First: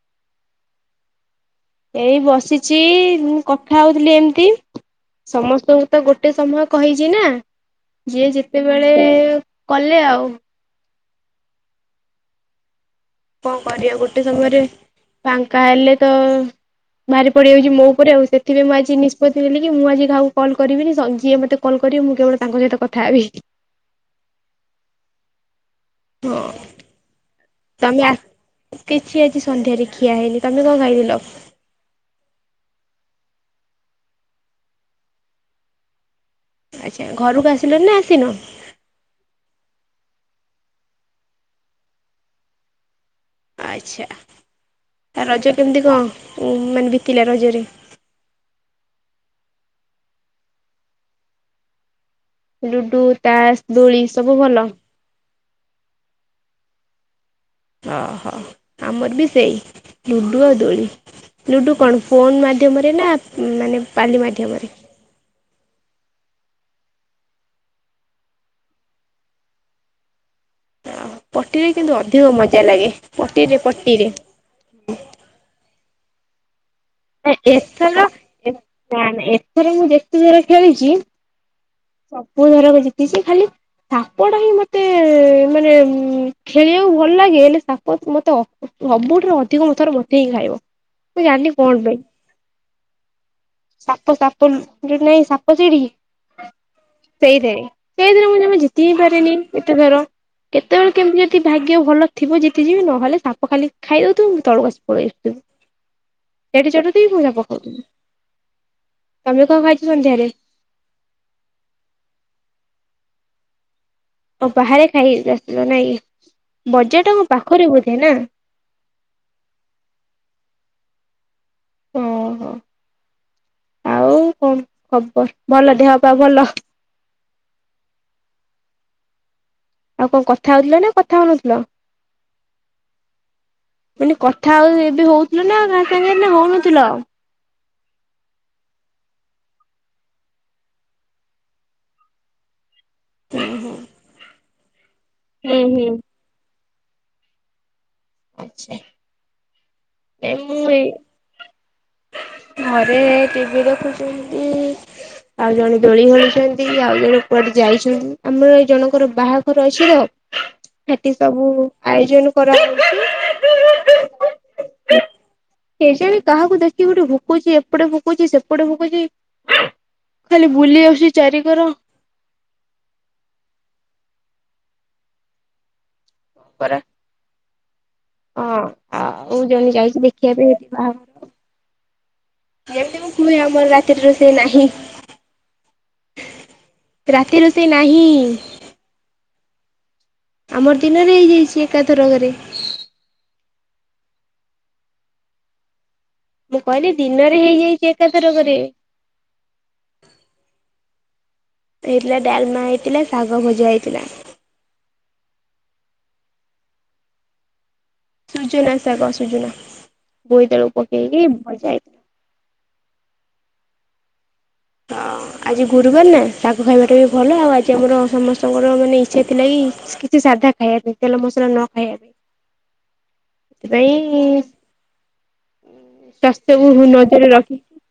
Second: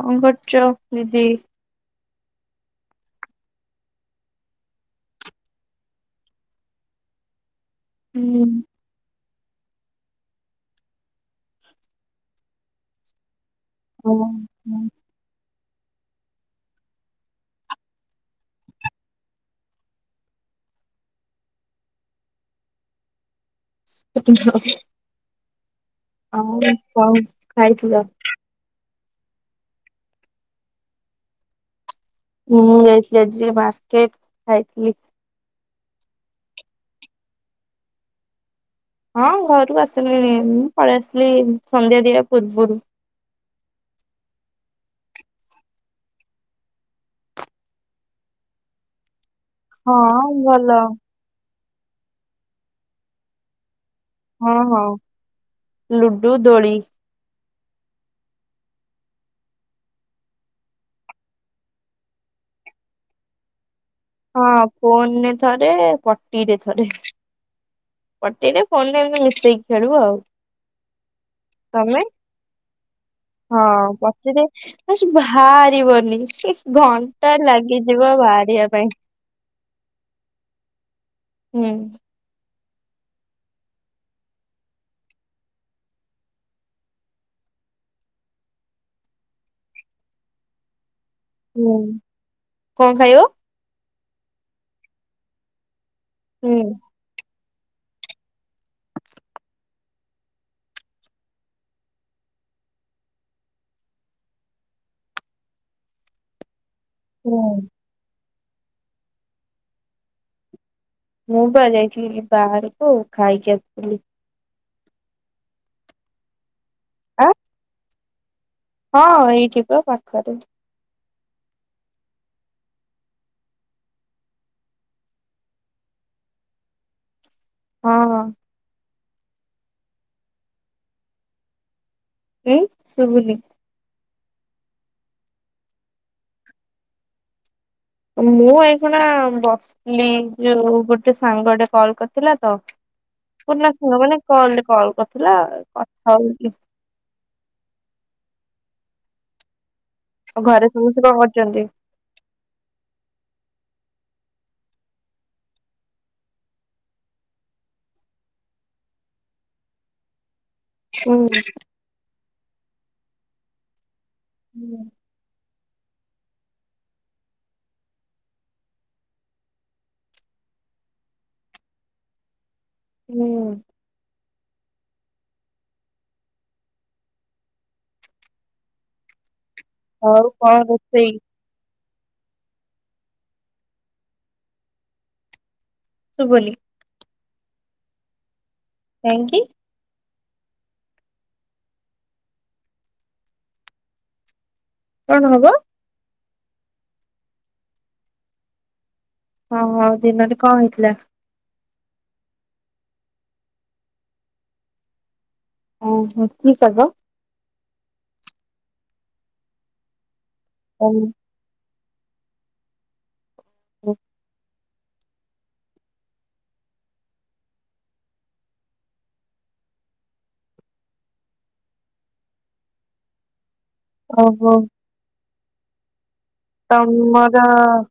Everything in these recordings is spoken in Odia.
କଣ କରୁଚ ଦିଦି? ଏଇ ବସିଚି କଥା ହୋଉଥିଲି ଏମ୍‌ତି। ସମସ୍ତଙ୍କୁ ତ ଗୋଟେ ସମୟ କହିଚି ନା। ଯିଏ ଯେତେବେଳେ ଏ କଲେ ଆଉ। କଣ କରିବା ହୁଁ ଗୋଟେ ସମୟରେ ପା ତାହାଲେ ତ ଭାରି ପଡିଯାଉଚି ମୋ ଉପରେ ଆଉ। ସେଥିପାଇଁ ମୁଁ ଆଜି ନିଷ୍ପତି ନେଲି କି ମୁଁ ଆଜି କାହା କୁ କଲ୍ କରିବିନି। ସ ଯିଏ ମତେ କଲ୍ କରିବ ମୁଁ କେବେଳ ତାଙ୍କ ସହିତ କଥା ହେବି। [unintelligible] ହଁ ଆଉ କଣ ତମେ ଖାଇଥିଲ? କିଛି ଆଜି ସନ୍ଧ୍ୟାରେ ଖିଆ ହେଇନି। ତମେ କଣ ଖାଇଥିଲ? ମୁଁ ଯାଇଥିଲି ଆଜି ଟିକେ ମାର୍କେଟ ଖାଇଥିଲି। ଆଚ୍ଛା ଘର କୁ ଆସିଲଣି ନା ଆସିନ? ହଁ ଘର କୁ ଆସିସାଲିଣି ମୁଁ ପଳେଇଆସିଲି ସନ୍ଧ୍ୟା ଦିଆ ପୂର୍ବରୁ। ଆଚ୍ଛା ରଜ କେମିତି କଣ ମାନେ ବିତିଲା ରଜ ରେ? ହଁ ଭଲ। ଲୁଡୁ, ତାସ୍, ଦୋଳି ସବୁ ହଁ ଭଲ। ହଁ। ଲୁଡୁ, ଦୋଳି। ଅ ହୋ। ଆମର ବି ସେଇ ଲୁଡ଼ୁ ଆଉ ଦୋଳି ଲୁଡ଼ୁ କଣ ଫୋନ୍ ମାଧ୍ୟମରେ ନା ମାନେ ପାଲି ହଁ ମାଧ୍ୟମରେ? ଫୋନରେ ତ ଥରେ ପଟିରେ ଥରେ ପଟିରେ ଫୋନରେ ଏମିତି ମିଶେଇକି ଖେଳୁ ଆଉ। ପଟିରେ କିନ୍ତୁ ତମେ? ଅଧିକ ମଜା ଲାଗେ। ହଁ ପଟିରେ ହେ ସବୁ ବାହାରିବନି। ହୁଁ। ଏଥର ଏ ପାଇଁ ନା ଏଥର ମୁଁ ଯେତିକିବେଳେ ଖେଳିଚି ହୁଁ। ସବୁଥିରେ ବି ଜିତିଛି ଖାଲି ସାପଟା ହିଁ ମତେ ମାନେ ଖେଳିବାକୁ ଭଲ ଲାଗେ, ହେଲେ ସାପ ମତେ ଅ ସବୁଠାରୁ ଅଧିକ ମଥର ମୋତେ ହିଁ ଖାଇବ। ମୁଁ ଜାଣିନି କଣ ହୁଁ ପାଇଁ। କଣ ଖାଇବ? ସାପ ସାପ ଯୋ ନାଇଁ ସାପ ସିଡି। ହୁଁ। ସେଇଥିରେ ସେଇଥିରେ ମୁଁ ଜମା ଜିତି ହିଁ ପାରେନି ଏତେ ଥର, କେତେବେଳେ କେମିତି ଯଦି ଭାଗ୍ୟ ଭଲ ଥିବ ଜିତିଯିବି ନହେଲେ ସାପ ଖାଲି ଖାଇଦଉଥିବ ମୁଁ ତଳକୁ ଖସି ପଳେଇ ଆସୁଥିବି। ଏଠି ସେଠି ତି [unintelligible] ମନେ ହୁଁ ପକୋଉଥିବି। ତମେ କଣ ଖାଇଚ ସନ୍ଧ୍ୟାରେ? ମୁଁ ବା ଯାଇଥିଲି ବାହାରକୁ ଖାଇକି ଆସିଥିଲି। ଓ ବାହାରେ ଖାଇି [unintelligible] ଆସିଥିଲ ନାଁ କି। ବଜାରଟା ଆ କଣ ପାଖରେ ବୋଧେ ନା ହଁ ଏଇଠି ପା ପାଖରେ। ଓହୋ ଆଉ କଣ ଖବର ଭଲ ଦେହ ପା ଭଲ? ହଁ ହଁ। ଆଉ କଣ କଥା ହଉଥିଲେ ନା କଥା ହଉନଥିଲ? ଏଇ ସୁବୁନି। ମାନେ କଥା ଆଉ ଏବେ ହଉଥିଲ ନା କା ସାଙ୍ଗରେ ନା ହଉନଥିଲ? ମୁଁ ଏଇ ଖୁଣା ବସିଲି ଯଉ ଗୋଟେ ସାଙ୍ଗଟେ କଲ କରିଥିଲା ତ [unintelligible] ମାନେ କଲ୍ କଲ୍ କର। ଥିଲା ହୁଁ ହୁଁ। କଥା ହୋଉଥିଲି। ଆଛା। ଘରେ ସମସ୍ତେ କଣ କରୁଛନ୍ତି? ଘରେ ଟିଭି ଦେଖୁଛନ୍ତି ଆଉ ଜଣେ ଦୋଳି ଖେଳୁଛନ୍ତି ଆଉ ଜଣେ କୁଆଡେ ଯାଇଛନ୍ତି ଆମେ ଜଣଙ୍କର ବାହାଘର ଅଛି ତ। ସେଠି ହୁଁ ସବୁ ଆୟୋଜନ କରା [unintelligible] ହୁଁ। କେଜାଣି କାହାକୁ ଦେଖିକି ଗୋଟେ ଭୁ ପକୋଉଚି ଏପଟେ ପକୋଉଚି ସେପଟେ ପକୋଉଚି ଖାଲି ବୁଲି ଆସୁଚି ଚାରି କର। ହୁଁ। ପରା ହଁ ଆ କୋହୁଚନ୍ତି ଯାଇକି ଆଉ ଦେଖିବା ପାଇଁ କଣ ହେଠି ରୋଷେଇ? ବାହାଘର। ଯେମିତି ମୁଁ କୁହେ ଆମର ରାତିରେ ରୋଷେଇ ନାହିଁ। ଶୁଭୁନି ରାତି ରୋଷେଇ ନାହିଁ। କାହିଁକି? ଆମର ଦିନରେ ହେଇଯାଇଚି ଏକାଥରକରେ। କଣ ହବ? ମୁଁ କହିଲି ଦିନରେ ହେଇଯାଇଚି ଏକାଥରକରେ। ହଁ ହଁ ଦିନରେ କଣ ହେଇଥିଲା? ହେଇଥିଲା ଡାଲମା ହେଇଥିଲା ଶାଗ ଭଜା ହେଇଥିଲା। ଓ ହୋ କି ଶାଗ? ସୁଜନା ସାଗ ସୁଜନା। ବୋଇତାଳୁ ପକେଇକି ଭଜା ହେଇ ହୁଁ। ଆଉ ଆଜି ଗୁରୁବାର ନା ଶାଗ ଖାଇବାଟା ବି ଭଲ ଆଉ ଆଜି ଆମର ସମସ୍ତଙ୍କର ମାନେ ଇଚ୍ଛା ଥିଲା କି କିଛି ସାଧା ଖାଇବା ପାଇଁ ତେଲ ମସଲା ନ ଖାଇବା ପାଇଁ। ଥିପାଇଁ ଉଁ ଇସ୍ ଓହୋ ସାସ୍ଥ୍ୟକୁ ହୁ ନଜରରେ ରଖି ତମର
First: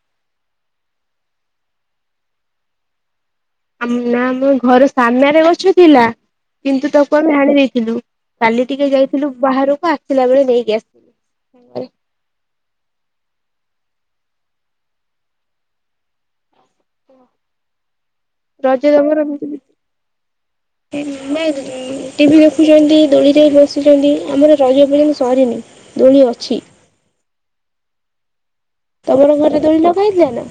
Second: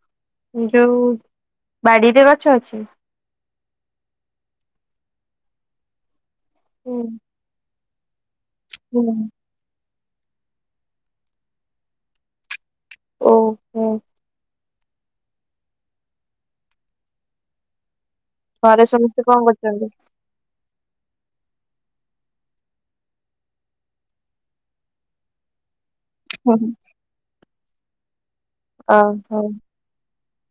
ଯୋଉ ବାଡ଼ିରେ ଗଛ ଅଛି? ଆମ୍ ନାଁ ମୋ ଘର ସାମ୍ନାରେ ଗଛ ଥିଲା। କିନ୍ତୁ ହୁଁ ତାକୁ ଆମେ ହାଣି ଦେଇଥିଲୁ। କାଲି ଟିକେ ହୁଁ ଯାଇଥିଲୁ ବାହାରୁକୁ ଆ ଥିଲା ବେଳେ ନେଇକି ଆସ୍ [inaudible] ଓ ହୋ। ଙ ଘରେ ସମସ୍ତେ କଣ କରୁଚନ୍ତି? ଏଇ ମ୍ବା ଉଁ ଟିଭି ଦେଖୁଚନ୍ତି ଦୋଳିରୋଇ ବସିଛନ୍ତି ଆମର ରଜ ଏପର୍ଯ୍ୟନ୍ତ ସରିନି। ଦୋଳି ହୁଁ ଅଛି। ହୁଁ। ତମର ଓହୋ। ଘରେ ଦୋଳି ଲଗାହେଇଥିଲା ନାଁ?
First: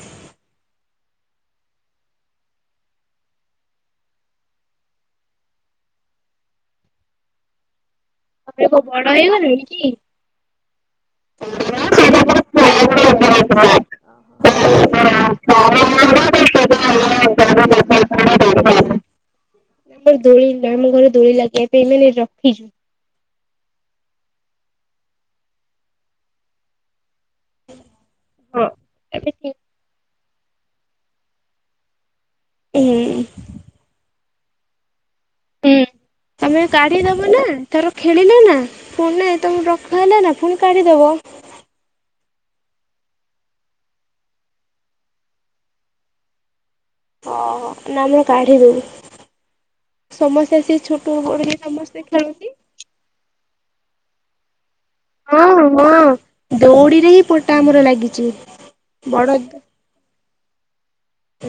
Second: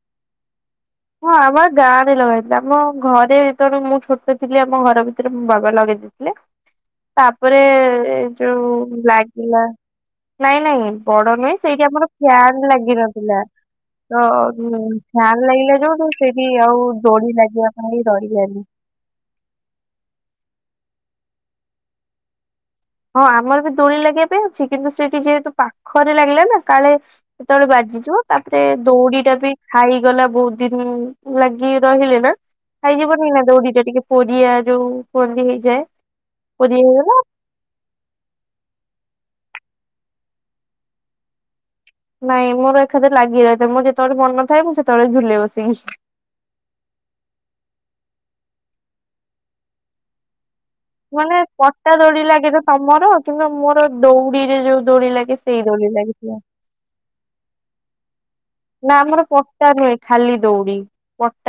ହଁ ଆମ ଆ ଗାଁରେ ଲଗାହେଇଥିଲା ଆମ ଘରେ ଯେତେଲ ମୁଁ ଛୋଟ ଥିଲି ଆମ ଘର ଭିତରେ ମୋ ବାବା ଲଗେଇ ଦେଗେଇଥିଲେ ତାପରେ ଏ- ତମେ ଯୋଉ କଣ ବଡ ହେଇଗଲଣି ଲାଗିଲା କି? ନାଇଁ ନାଇଁ ବଡ଼ ନୁହେଁ ସେଇଠି ଆମର ଫ୍ୟାନ ଲାଗିନଥିଲା ତ ଉଁ ଫ୍ୟାନ ଆମର ଲାଗିଲା ତ ମୁଁ ସେଠି ଆଉ ଦୋଳି ଲାଗିବା ପାଇଁ ରହିଲାନି। ମୋ ଘରେ ଦୋଳି ଲାଗିବା ପାଇଁ ଏମାନେ ରଖି ହଁ ଆମର ବି ଦୋଳି ଲାଗିବା ପାଇଁ ଅଛି କିନ୍ତୁ ସେଠି ଯେହେତୁ ପାଖରେ ଲାଗିଲା ନାଁ କାଳେ କେତବେଳେ ବାଜିଯିବ ତାପରେ ହଁ ଏବେ ଦୋଉଡି଼ଟା ହୁଁ ବି ଖାଇଗଲା ବହୁତ ଦିନ ଲାଗି ରହିଲେ ନା। ଖାଇଯିବନି ନା ଦୌଡି ଟା ଟିକେ। ପୋରିଆ ଯୋଉ କନ୍ଦି ହେଇଯାଏ ପୁରି ହେଇଗଲେ ତର ଖେଳିଲେ ନା ପୁଣି ନାଇ ତମ ରଖ ହେଲା ନା ପୁଣି କାଢ଼ିଦବ। ନାଇଁ ମୋର ଏକାଥେ ଲାଗି ରହିଥାଏ ମୋର ଯେତେବେଳେ ମନ ନଥାଏ ମୁଁ ସେତେବେଳେ ଝୁଲେ ବସିକି। ଓହୋ ନା ମୁଁ କାଢି ଦେଲି ସମସ୍ତେ ଆସିକି ଛୋଟ ମାନେ ବଡ ପଟା ସମସ୍ତେ ଦୋଳି ଖେଳନ୍ତି। ଲାଗେ ତ ତମର କିନ୍ତୁ ମୋର ଦୌଡିରେ ଯୋଉ ଦୋଳି ଲାଗେ ହଁ ସେଇ ଦୋଳି ଲାଗିଥିଲା। ହଁ ଦଉଡିରେ ହିଁ ପଟା ଆମର ଲାଗିଛି ବଡ। ଦଉଡ଼ି।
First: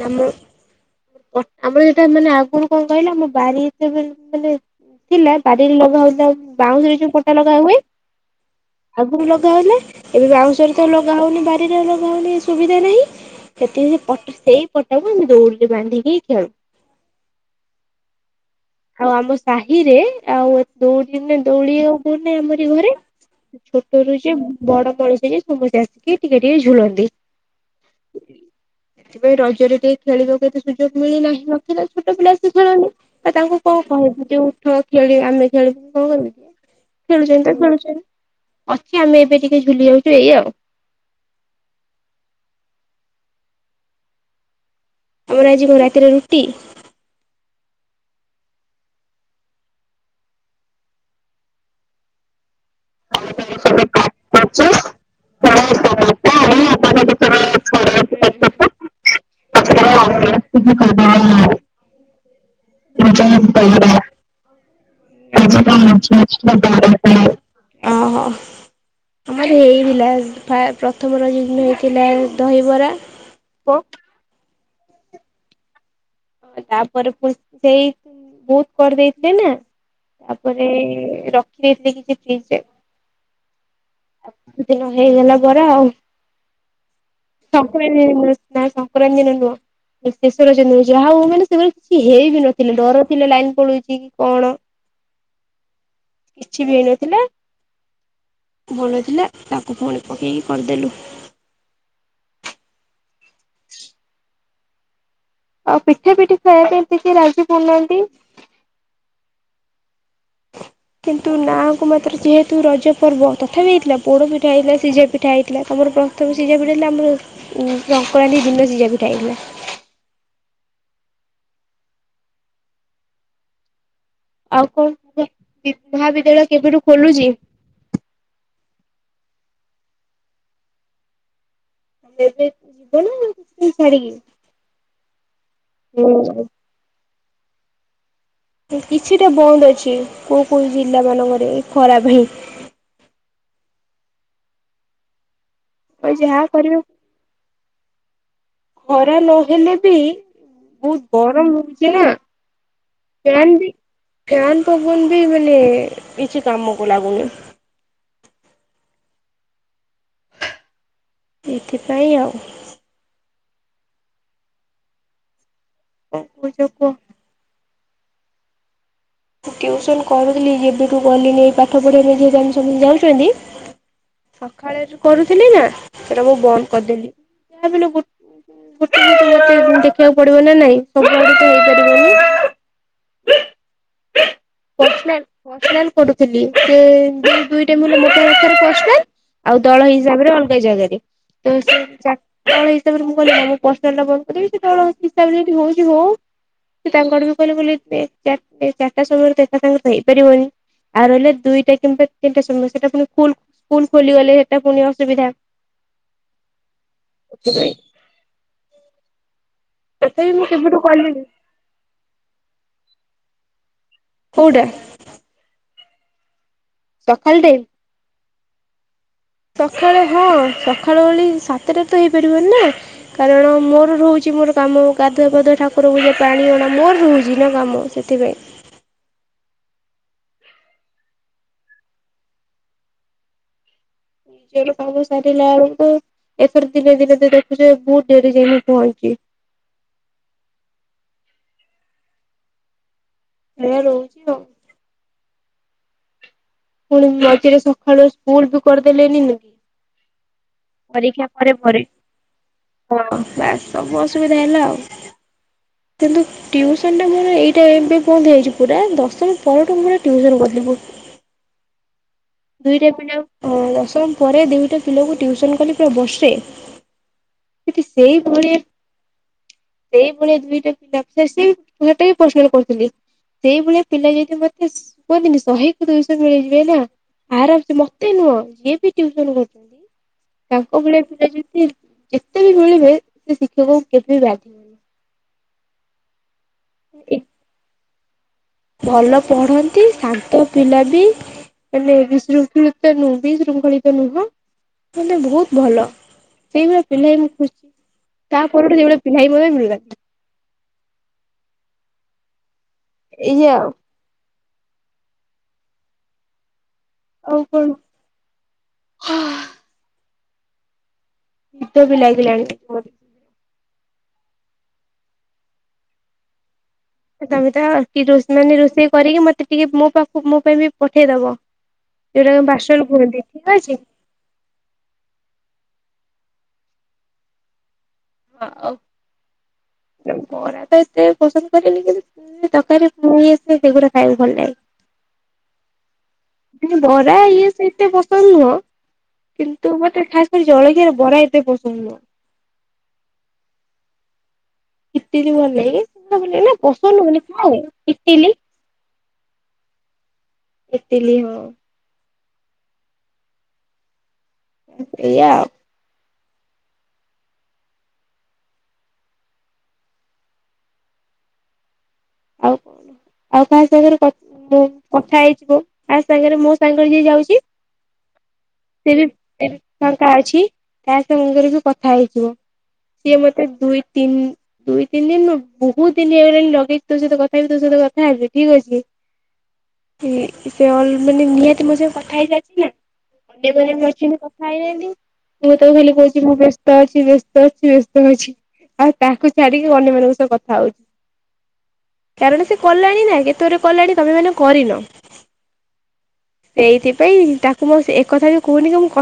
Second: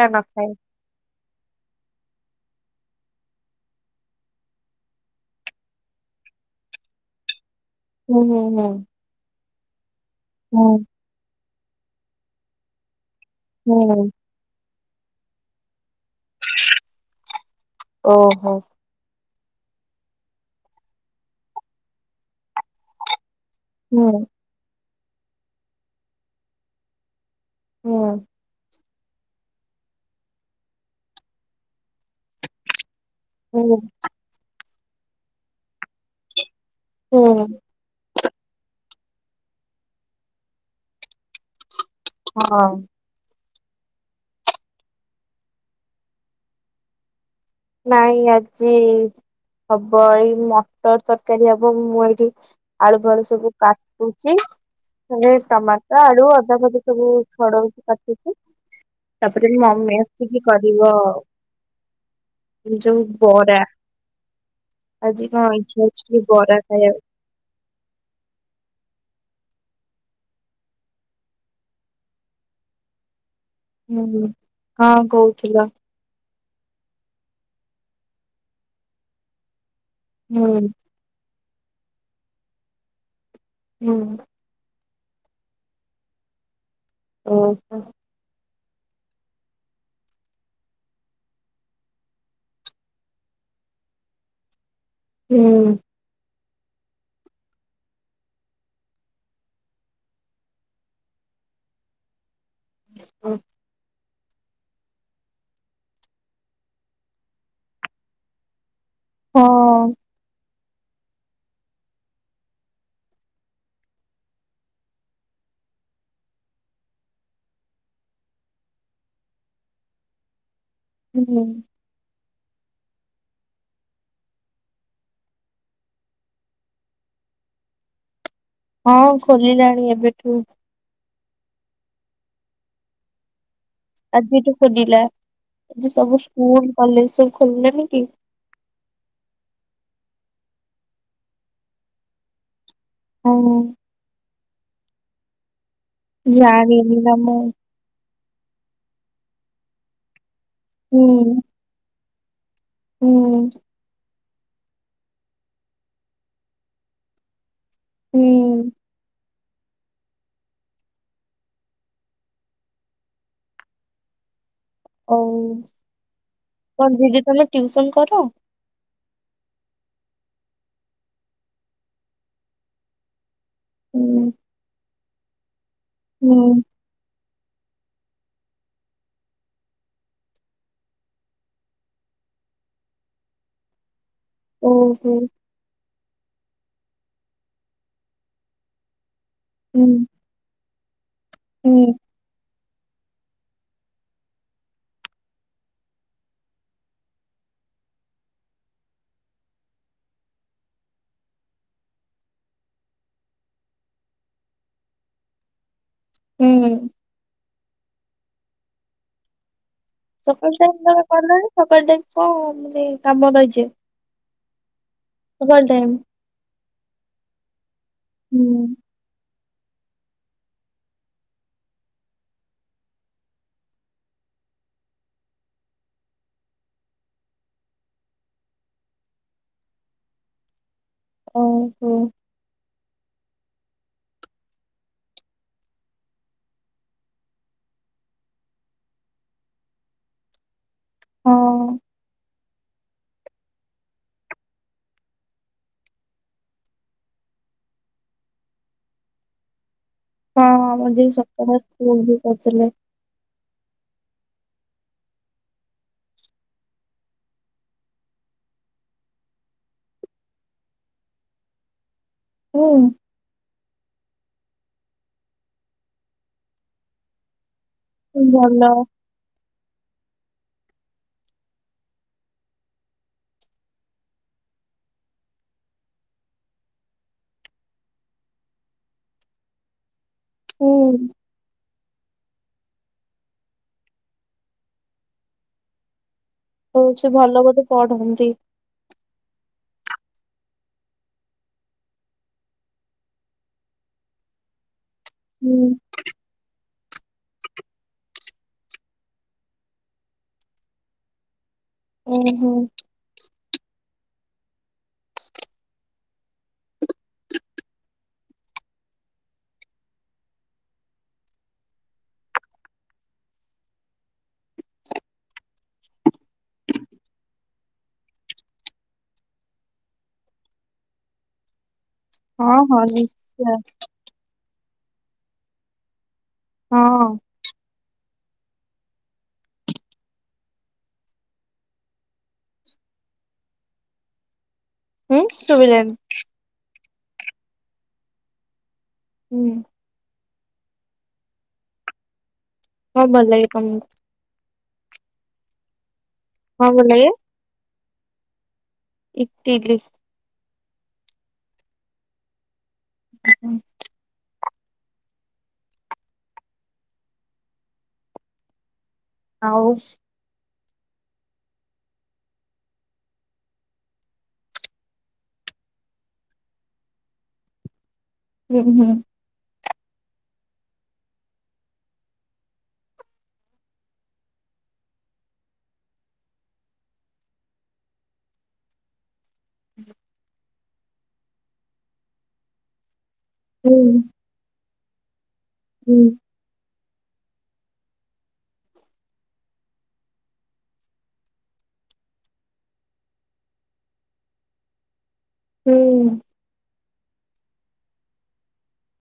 ଆମର ଆମର ସେଟା ମାନେ ଆଗରୁ କଣ କହିଲା ଆମ ବାରି ଏତେବେ ମାନେ ଥିଲା ବାରିରେ ଲଗା ହଉଥିଲା ବାଉଁଶରେ ଯୋଉ ପଟା ଲ ହୁଏ ହୁଁ ହୁଁ ହୁଁ। ଆଗକୁ ଲ ତାହେଲେ। ଏବେ ବାଉଁଶରେ ତ ଲଗା ହଉନି ବାରି ଚାକିରିଆ ‌ଲୋକଙ୍କୁ ଟିକେ ସୁବିଧା ନାହିଁ ହୁଁ ଏଥିରେ ହୁଁ ପ୍ ଏଇ ପଟାକୁ ଆମେ ଦୌଡିରେ ବାନ୍ଧିକି ଖେଳୁ ଓହୋ। ଆଉ ଆମ ସାହିରେ ଆଉ ଦଉଡି ନା ଦୋଳି ଆଉ କୋଉଠି ନାହିଁ ଆମରି ଘରେ। ଛୋଟରୁ ହୁଁ ଯେ ବଡ ମଣିଷ ଯାଏ ସମସ୍ତେ ଆସିକି ଟିକେ ଟିକେ ଝୁଲନ୍ତି। ହୁଁ। ସେଥିପାଇଁ ରଜରେ ଟିକେ ଖେଳିବାକୁ ଏତେ ସୁଯୋଗ ମିଳିନାହିଁ ନଥିଲା ଛୋଟ ପିଲା ଆସି ଖେଳନି। ତ ତାଙ୍କୁ ହୁଁ କଣ କହିବୁ ଯୋଉ ହଁ ଖେଳି ଆମେ ଖେଳିବୁ କଣ ହେଲା। ହୁଁ ଖେଳୁଚନ୍ତି ତ ଖେଳୁଚନ୍ତି। ଆମେ ଏବେ ଟିକେ ଝୁଲି ଯାଉଚୁ ଏଇ ଆଉ। ହଁ। ଆମର ଆଜି କ ରାତିରେ ରୁଟି। ନାଇଁ ଆଜି ହବ ଏଇ ମଟର ତରକାରୀ ହବ ମୁଁ ଏଇଠି ଆଳୁ ବାଳୁ ସବୁ କାଟୁଚି ତାରେ ଟମାଟ ଆଳୁ ଅଦା ଫଦା ସବୁ ଛଡଉଛି। ତାପରେ ମମି। ଆସିକି [unintelligible] ଯଉ ବରା ଆଜି କଣ ଇଚ୍ଛା ଅଛି କି ବରା ଖାଇବା ଓହୋ ଆମର ହେଇଥିଲା ଫା ପ୍ରଥମ ରଜ ଦିନ ହେଇଥିଲା ଦହିବରା। ହୁଁ ହୁଁ। ହଁ କହୁଥୁଲ ତାପରେ ପରେ ସେଇ ବହୁତ [unintelligible] ନା ହୁଁ ତାପରେ ର [unintelligible] ହୁଁ। ହେଇଗଲା ପରେ ଆଉ ଓହୋ [unintelligible] ନାଇଁ ସଂକ୍ରାନ୍ତି ଦିନ ନୁଅ [unintelligible] ଶେଷ ରଜ ଦିନ ଯାହା ହଉ ମାନେ ସେମାନେ କିଛି ହେଇ ବି ନଥିଲେ ଡର ଥିଲେ ଲାଇନ ପଡୁଛି କି କଣ ହୁଁ। କିଛି ବି ହେଇନଥିଲା ଭଲଥିଲେ ତାକୁ ପୁଣି ପକେଇକି କରିଦେଲୁ। ହୁଁ। ଆଉ ପିଠା ଫିଟା ଖାଇବା ପାଇଁ ଟିକେ ରାଜି କରୁନାହାନ୍ତି। ହଁ। କିନ୍ତୁ ନାକୁ ମାତ୍ର ଯେହେତୁ ରଜ ପର୍ବ ତଥାପି ହେଇଥିଲା ପୋଡ ପିଠା ହେଇଥିଲା ସିଝା ପିଠା ହେଇଥିଲା ତମର ପ୍ରଥମେ ସିଝା ପିଠା ହେଥିଲା ଆମର ସଂକ୍ରାନ୍ତି ଦିନ ସିଝା ପିଠା ହେଇଥିଲା। ହୁଁ। ଆଉ କଣ ମହାବିଦ୍ୟାଳୟ କେବେଠାରୁ ଖୋଲୁଛି? ହଁ ଆଉ ଖୋଲିଲାଣି ଏବେଠୁ। ଏବେ ଯିବନା। ଆଜି ଏଠୁ ଖୋଲିଲା ଏ ସବୁ ଛାଡିକି? ସ୍କୁଲ କଲେଜ ସବୁ ଖୋଲିଲାନି କି? କିଛିଟା ବନ୍ଦ ଅଛି କୋଉ କୋଉ ଜିଲ୍ଲା ମାନଙ୍କରେ ଖରା ପାଇଁ। ହଁ ହଁ। ଆଉ ଯାହା କରିବେ ଯାହାବି ହେଲେ କାମ ଖରା ନହେଲେ ବି ବହୁତ ହୁଁ ଗରମ ହଉଚି ନା ହୁଁ। ଫ୍ୟାନ ପବନ ବି ମାନେ କିଛି କାମକୁ ଲାଗୁନି। ହୁଁ। ଏଥିପାଇଁ ଆଉ ଆଉ। କଣ କହୁଛ କୁହ? ଦିଦି ତମେ ଟ୍ୟୁସନ କର? ଉଁ। ମୁଁ ଟିଉସନ କରୁଥିଲି ଯେବେଠୁ ଗଲିନି ଏଇ ପାଠ ପଢ଼ିବା ପାଇଁ ଯାଉଛନ୍ତି। ହୁଁ ସଖାଳେ ରୁ କରୁଥିଲି ନା। ସେଇଟା ମୁଁ ହୁଁ ବନ୍ଦ କରିଦେଲି। ଯହା ହେଲେ ବି ଗୋଟେ ଗୋଟେ ଦେଖିବାକୁ ପଡିବ ନା ନାଇଁ ସବୁଆଡ ତ ହେଇପାରିବନି। ଓହୋ ପସନାଲ ପସନାଲ। କରୁଥିଲି ସେ ଦୁଇ ଦୁଇଟା ମୁଁ [unintelligible] ପସନାଲ। ଆଉ ହୁଁ ଦଳ ହିସାବରେ ଅଲଗା ଜାଗାରେ। ସେ ତ ହୁଁ ସେ ଚା ଦଳ ହିସାବରେ ମୁଁ କହି ମୁଁ ପସନାଲ ଟା ବନ୍ଦ କରିବି ସେ ଦଳ ହିସାବରେ ଯଦି ହଉଛି ହଉ ସେ ତାଙ୍କ ଆଡୁ ବି କହିଲେ ବୋଲି ଚାରିଟା ସମୟରେ ତା ତ ହେଇପାରିବନି ଆଉ ହେଲେ ଦୁଇଟା କିମ୍ବା ତିନିଟା ସମୟ ସେଟା ପୁଣି ସ୍କୁଲ ଖୋଲିଗଲେ ସେଟା ପୁଣି ଅସୁବିଧା। ହୁଁ। ସେ। [inaudible] ସକାଳୁ ଟାଇମ କଲାଣି ସକାଳୁ ଟାଇମ କଣ ମାନେ କାମ ରହି ଯାଏ। କୋଉଟା [inaudible] ସକାଳ ଟାଇମ୍। ସକାଳ ଟାଇମ୍? ହୁଁ। ସକାଳେ ହଁ ସକାଳ ଓଳି ସାତଟା ତ ହେଇପାରିବନି ନା କାରଣ ମୋର ରହୁଛି ମୋର କାମ ଗାଧୁଆ ପାାଧୁଆ ଠାକୁରକୁ ପୂଜା ପାଣି ଅଣା ମୋର ରହୁଛି ନା କାମ ସେଥିପାଇଁ। ଓହୋ। ନିଜ ଲୋକ ଙ୍କ କାମ ଷ୍ଟାର୍ଟ ହେଲା ବେଳକୁ ଏଥର ଧିରେ ଧିରେ ଧୀରେ ଧୀରେ ବହୁତ ଡେରି ଯାଏଁ ମୁଁ ବଢୁଚି। ହଁ। ସେଇଆ ରହୁଚି ଆଉ। ପୁଣି ମଝିରେ ସକାଳୁଆ ସ୍କୁଲ ବି କରିଦେଲେନି ନା? ହଁ ମଝିରେ ପରୀକ୍ଷା ପରେ ସକାଳେ ପରେ ସ୍କୁଲ ବି କରିଥିଲେ। ହଁ ବାସ୍ ସବୁ ଅସୁବିଧା ହେଲା ଆଉ କିନ୍ତୁ ଟିଉସନ୍ ଟା ମୋର ଏଇଟା ଏବେ ବନ୍ଦ ହେଇଯାଇଚି ପୁରା ଦଶମ ପରଠୁ ପୁରା ମୁଁ ଟିଉସନ୍ କରୁଥିଲି ବୋହୁତ। ହୁଁ ଦୁଇଟା ପିଲା ଅ ଦଶମ ପରେ ଦୁଇଟା ପିଲାକୁ ଟଟିଉସନ କଲି ପୁରା ବର୍ଷେ। କିନ୍ତୁ ସେଇଭଳିଆ ଭଲ ସେଇ ଭଳିଆ ଦୁଇଟା ପିଲା ସିଏ ବି ସେଟା ବି ପର୍ଶନାଲ କରୁଥିଲି ସେଇଭଳିଆ ପିଲା ଯଦି ମତେ କୁହନ୍ତିନି ଶହେ କି ଦୁଇଶହ ମିଳିଯିବେ ନା। ଆରମସେ ମତେ ନୁହଁ ଇଏ ବି ଟୁଉସନ କରୁ ହୁଁ ତାଙ୍କ ଭଳିଆ ପିଲା ଯଦି ଯେତେ ବି ମିଳିବେ ସେ ଶିକ୍ଷକଙ୍କୁ କେବେ ବି ବାଧି ହଉ ସେ ଭଲ ବଧେ ପଢନ୍ତି। ତି ଭଲ ପଢନ୍ତି ଶାନ୍ତ ପିଲା ବି ମାନେ ବିଶୃଙ୍ଖଳିତ ନୁହେଁ ବି ଶୃଙ୍ଖଳିତ ନୁହଁ। ମାନେ ବହୁତ ହୁଁ ଭଲ। ସେଇଭଳିଆ ପିଲା ଏଇନୁ ଖୋଜି ତା ପରଠୁ ସେଇଭଳିଆ ପିଲା ବି ମିଳିଲାନି। ଉଁ ହୁଁ। ଏଇଆ ଆଉ। ଆଉ କଣ। ଶୀତ ବି ଲାଗି ଲାଣି ମତ ତମେ ତ କି ରୋଷ ମାନେ ରୋଷେଇ କରିକି ମତେ ଟିକେ ମୋ ପାଖକୁ ମୋ ପାଇଁ ବି ପଠେଇଦବ। ଯୋଉଟା ହଁ ହଁ ପାର୍ସଲ କୁହନ୍ତି ନିଶ୍ଚୟ ଠିକ ଅଛି। ହଁ। ହଁ ଆଉ ବରା ତ ଏତେ ପସନ୍ଦ କରେନି କିନ୍ତୁ ତରକାରୀ ପୁରୀ ଆସେ ସେଗୁରା ଖାଇବାକୁ ଭଲ ଲାଗେ। ହୁଁ ଶୁଭିଲାନି। ବରା ଇଏ ସେତେ ପସନ୍ଦ ନୁହଁ ହୁଁ କିନ୍ତୁ ମୋତେ ଖାସ ମତେ ଜଳଖିଆର ବରା ଏତେ ପସନ୍ଦ ନୁହଁ। ହ କଣ ଭଲ ଲାଗେ ତମକୁ? ଇଟିଲି ଭଲ ଲାଗେ। ବରା ଭଲ ଲାଗେନି ନା କଣ ଭଲ ପସନ୍ଦ ଲାଗେ ନୁହେଁ କଣ ବେ। ଇଟିଲି। ଇଟିଲି। ଇଟିଲି ହଁ। ସେଇୟା। ଆଉ ଆଉ ଆଉ କାହାର ସାଙ୍ଗରେ କଥା ହେଇଯିବ କାହା ସାଙ୍ଗରେ ମୋ ସାଙ୍ଗରେ ଯିଏ ଯାଉଛି। ହୁଁ ହୁଁ ସିଏ ବି [unintelligible] ଟଙ୍କା ଅଛି ତା ସାଙ୍ଗରେ ବି କଥା ହେଇଥିବ ସିଏ ମତେ ଦୁଇ ତିନି ଦୁଇ ତିନି ଦିନ ବହୁତ ଦିନ ହେଇଗଲାଣି ଲଗେଇ। ତୋ ସହିତ କଥା ହେବି ତୋ ସହିତ କଥା ହେବି ଠିକ ଅଛି। ହୁ। ସେ ଅଲ ମାନେ ନିହାତି ମୋ ସ କଥା ହେଇଯାଉଛି ନା। ଅଣ୍ଡେ ହୁଁ ପରେ ଅଛନ୍ତି କଥା ହେଇନାନ୍ତି। ମୁଁ ତ ଖାଲି ହୁଁ କହୁଛି ମୁଁ। ବ୍ୟ ଅଛି ବ୍ୟସ୍ତ ଅଛି ବ୍ୟସ୍ତ ଅଛି ଆଉ ତାହାକୁ ଛାଡିକି ଅନ୍ୟମାନଙ୍କ ସହ କଥା ହଉଛି। କାରଣ ସେ କଲାଣି ନା କେତେ ରେ କଲାଣି ତମେ ମାନେ କରିନ। ହୁଁ। ସେଇଥିପାଇଁ ତାକୁ ମୁଁ ଏକଥା ବି କହୁନି ମୁଁ।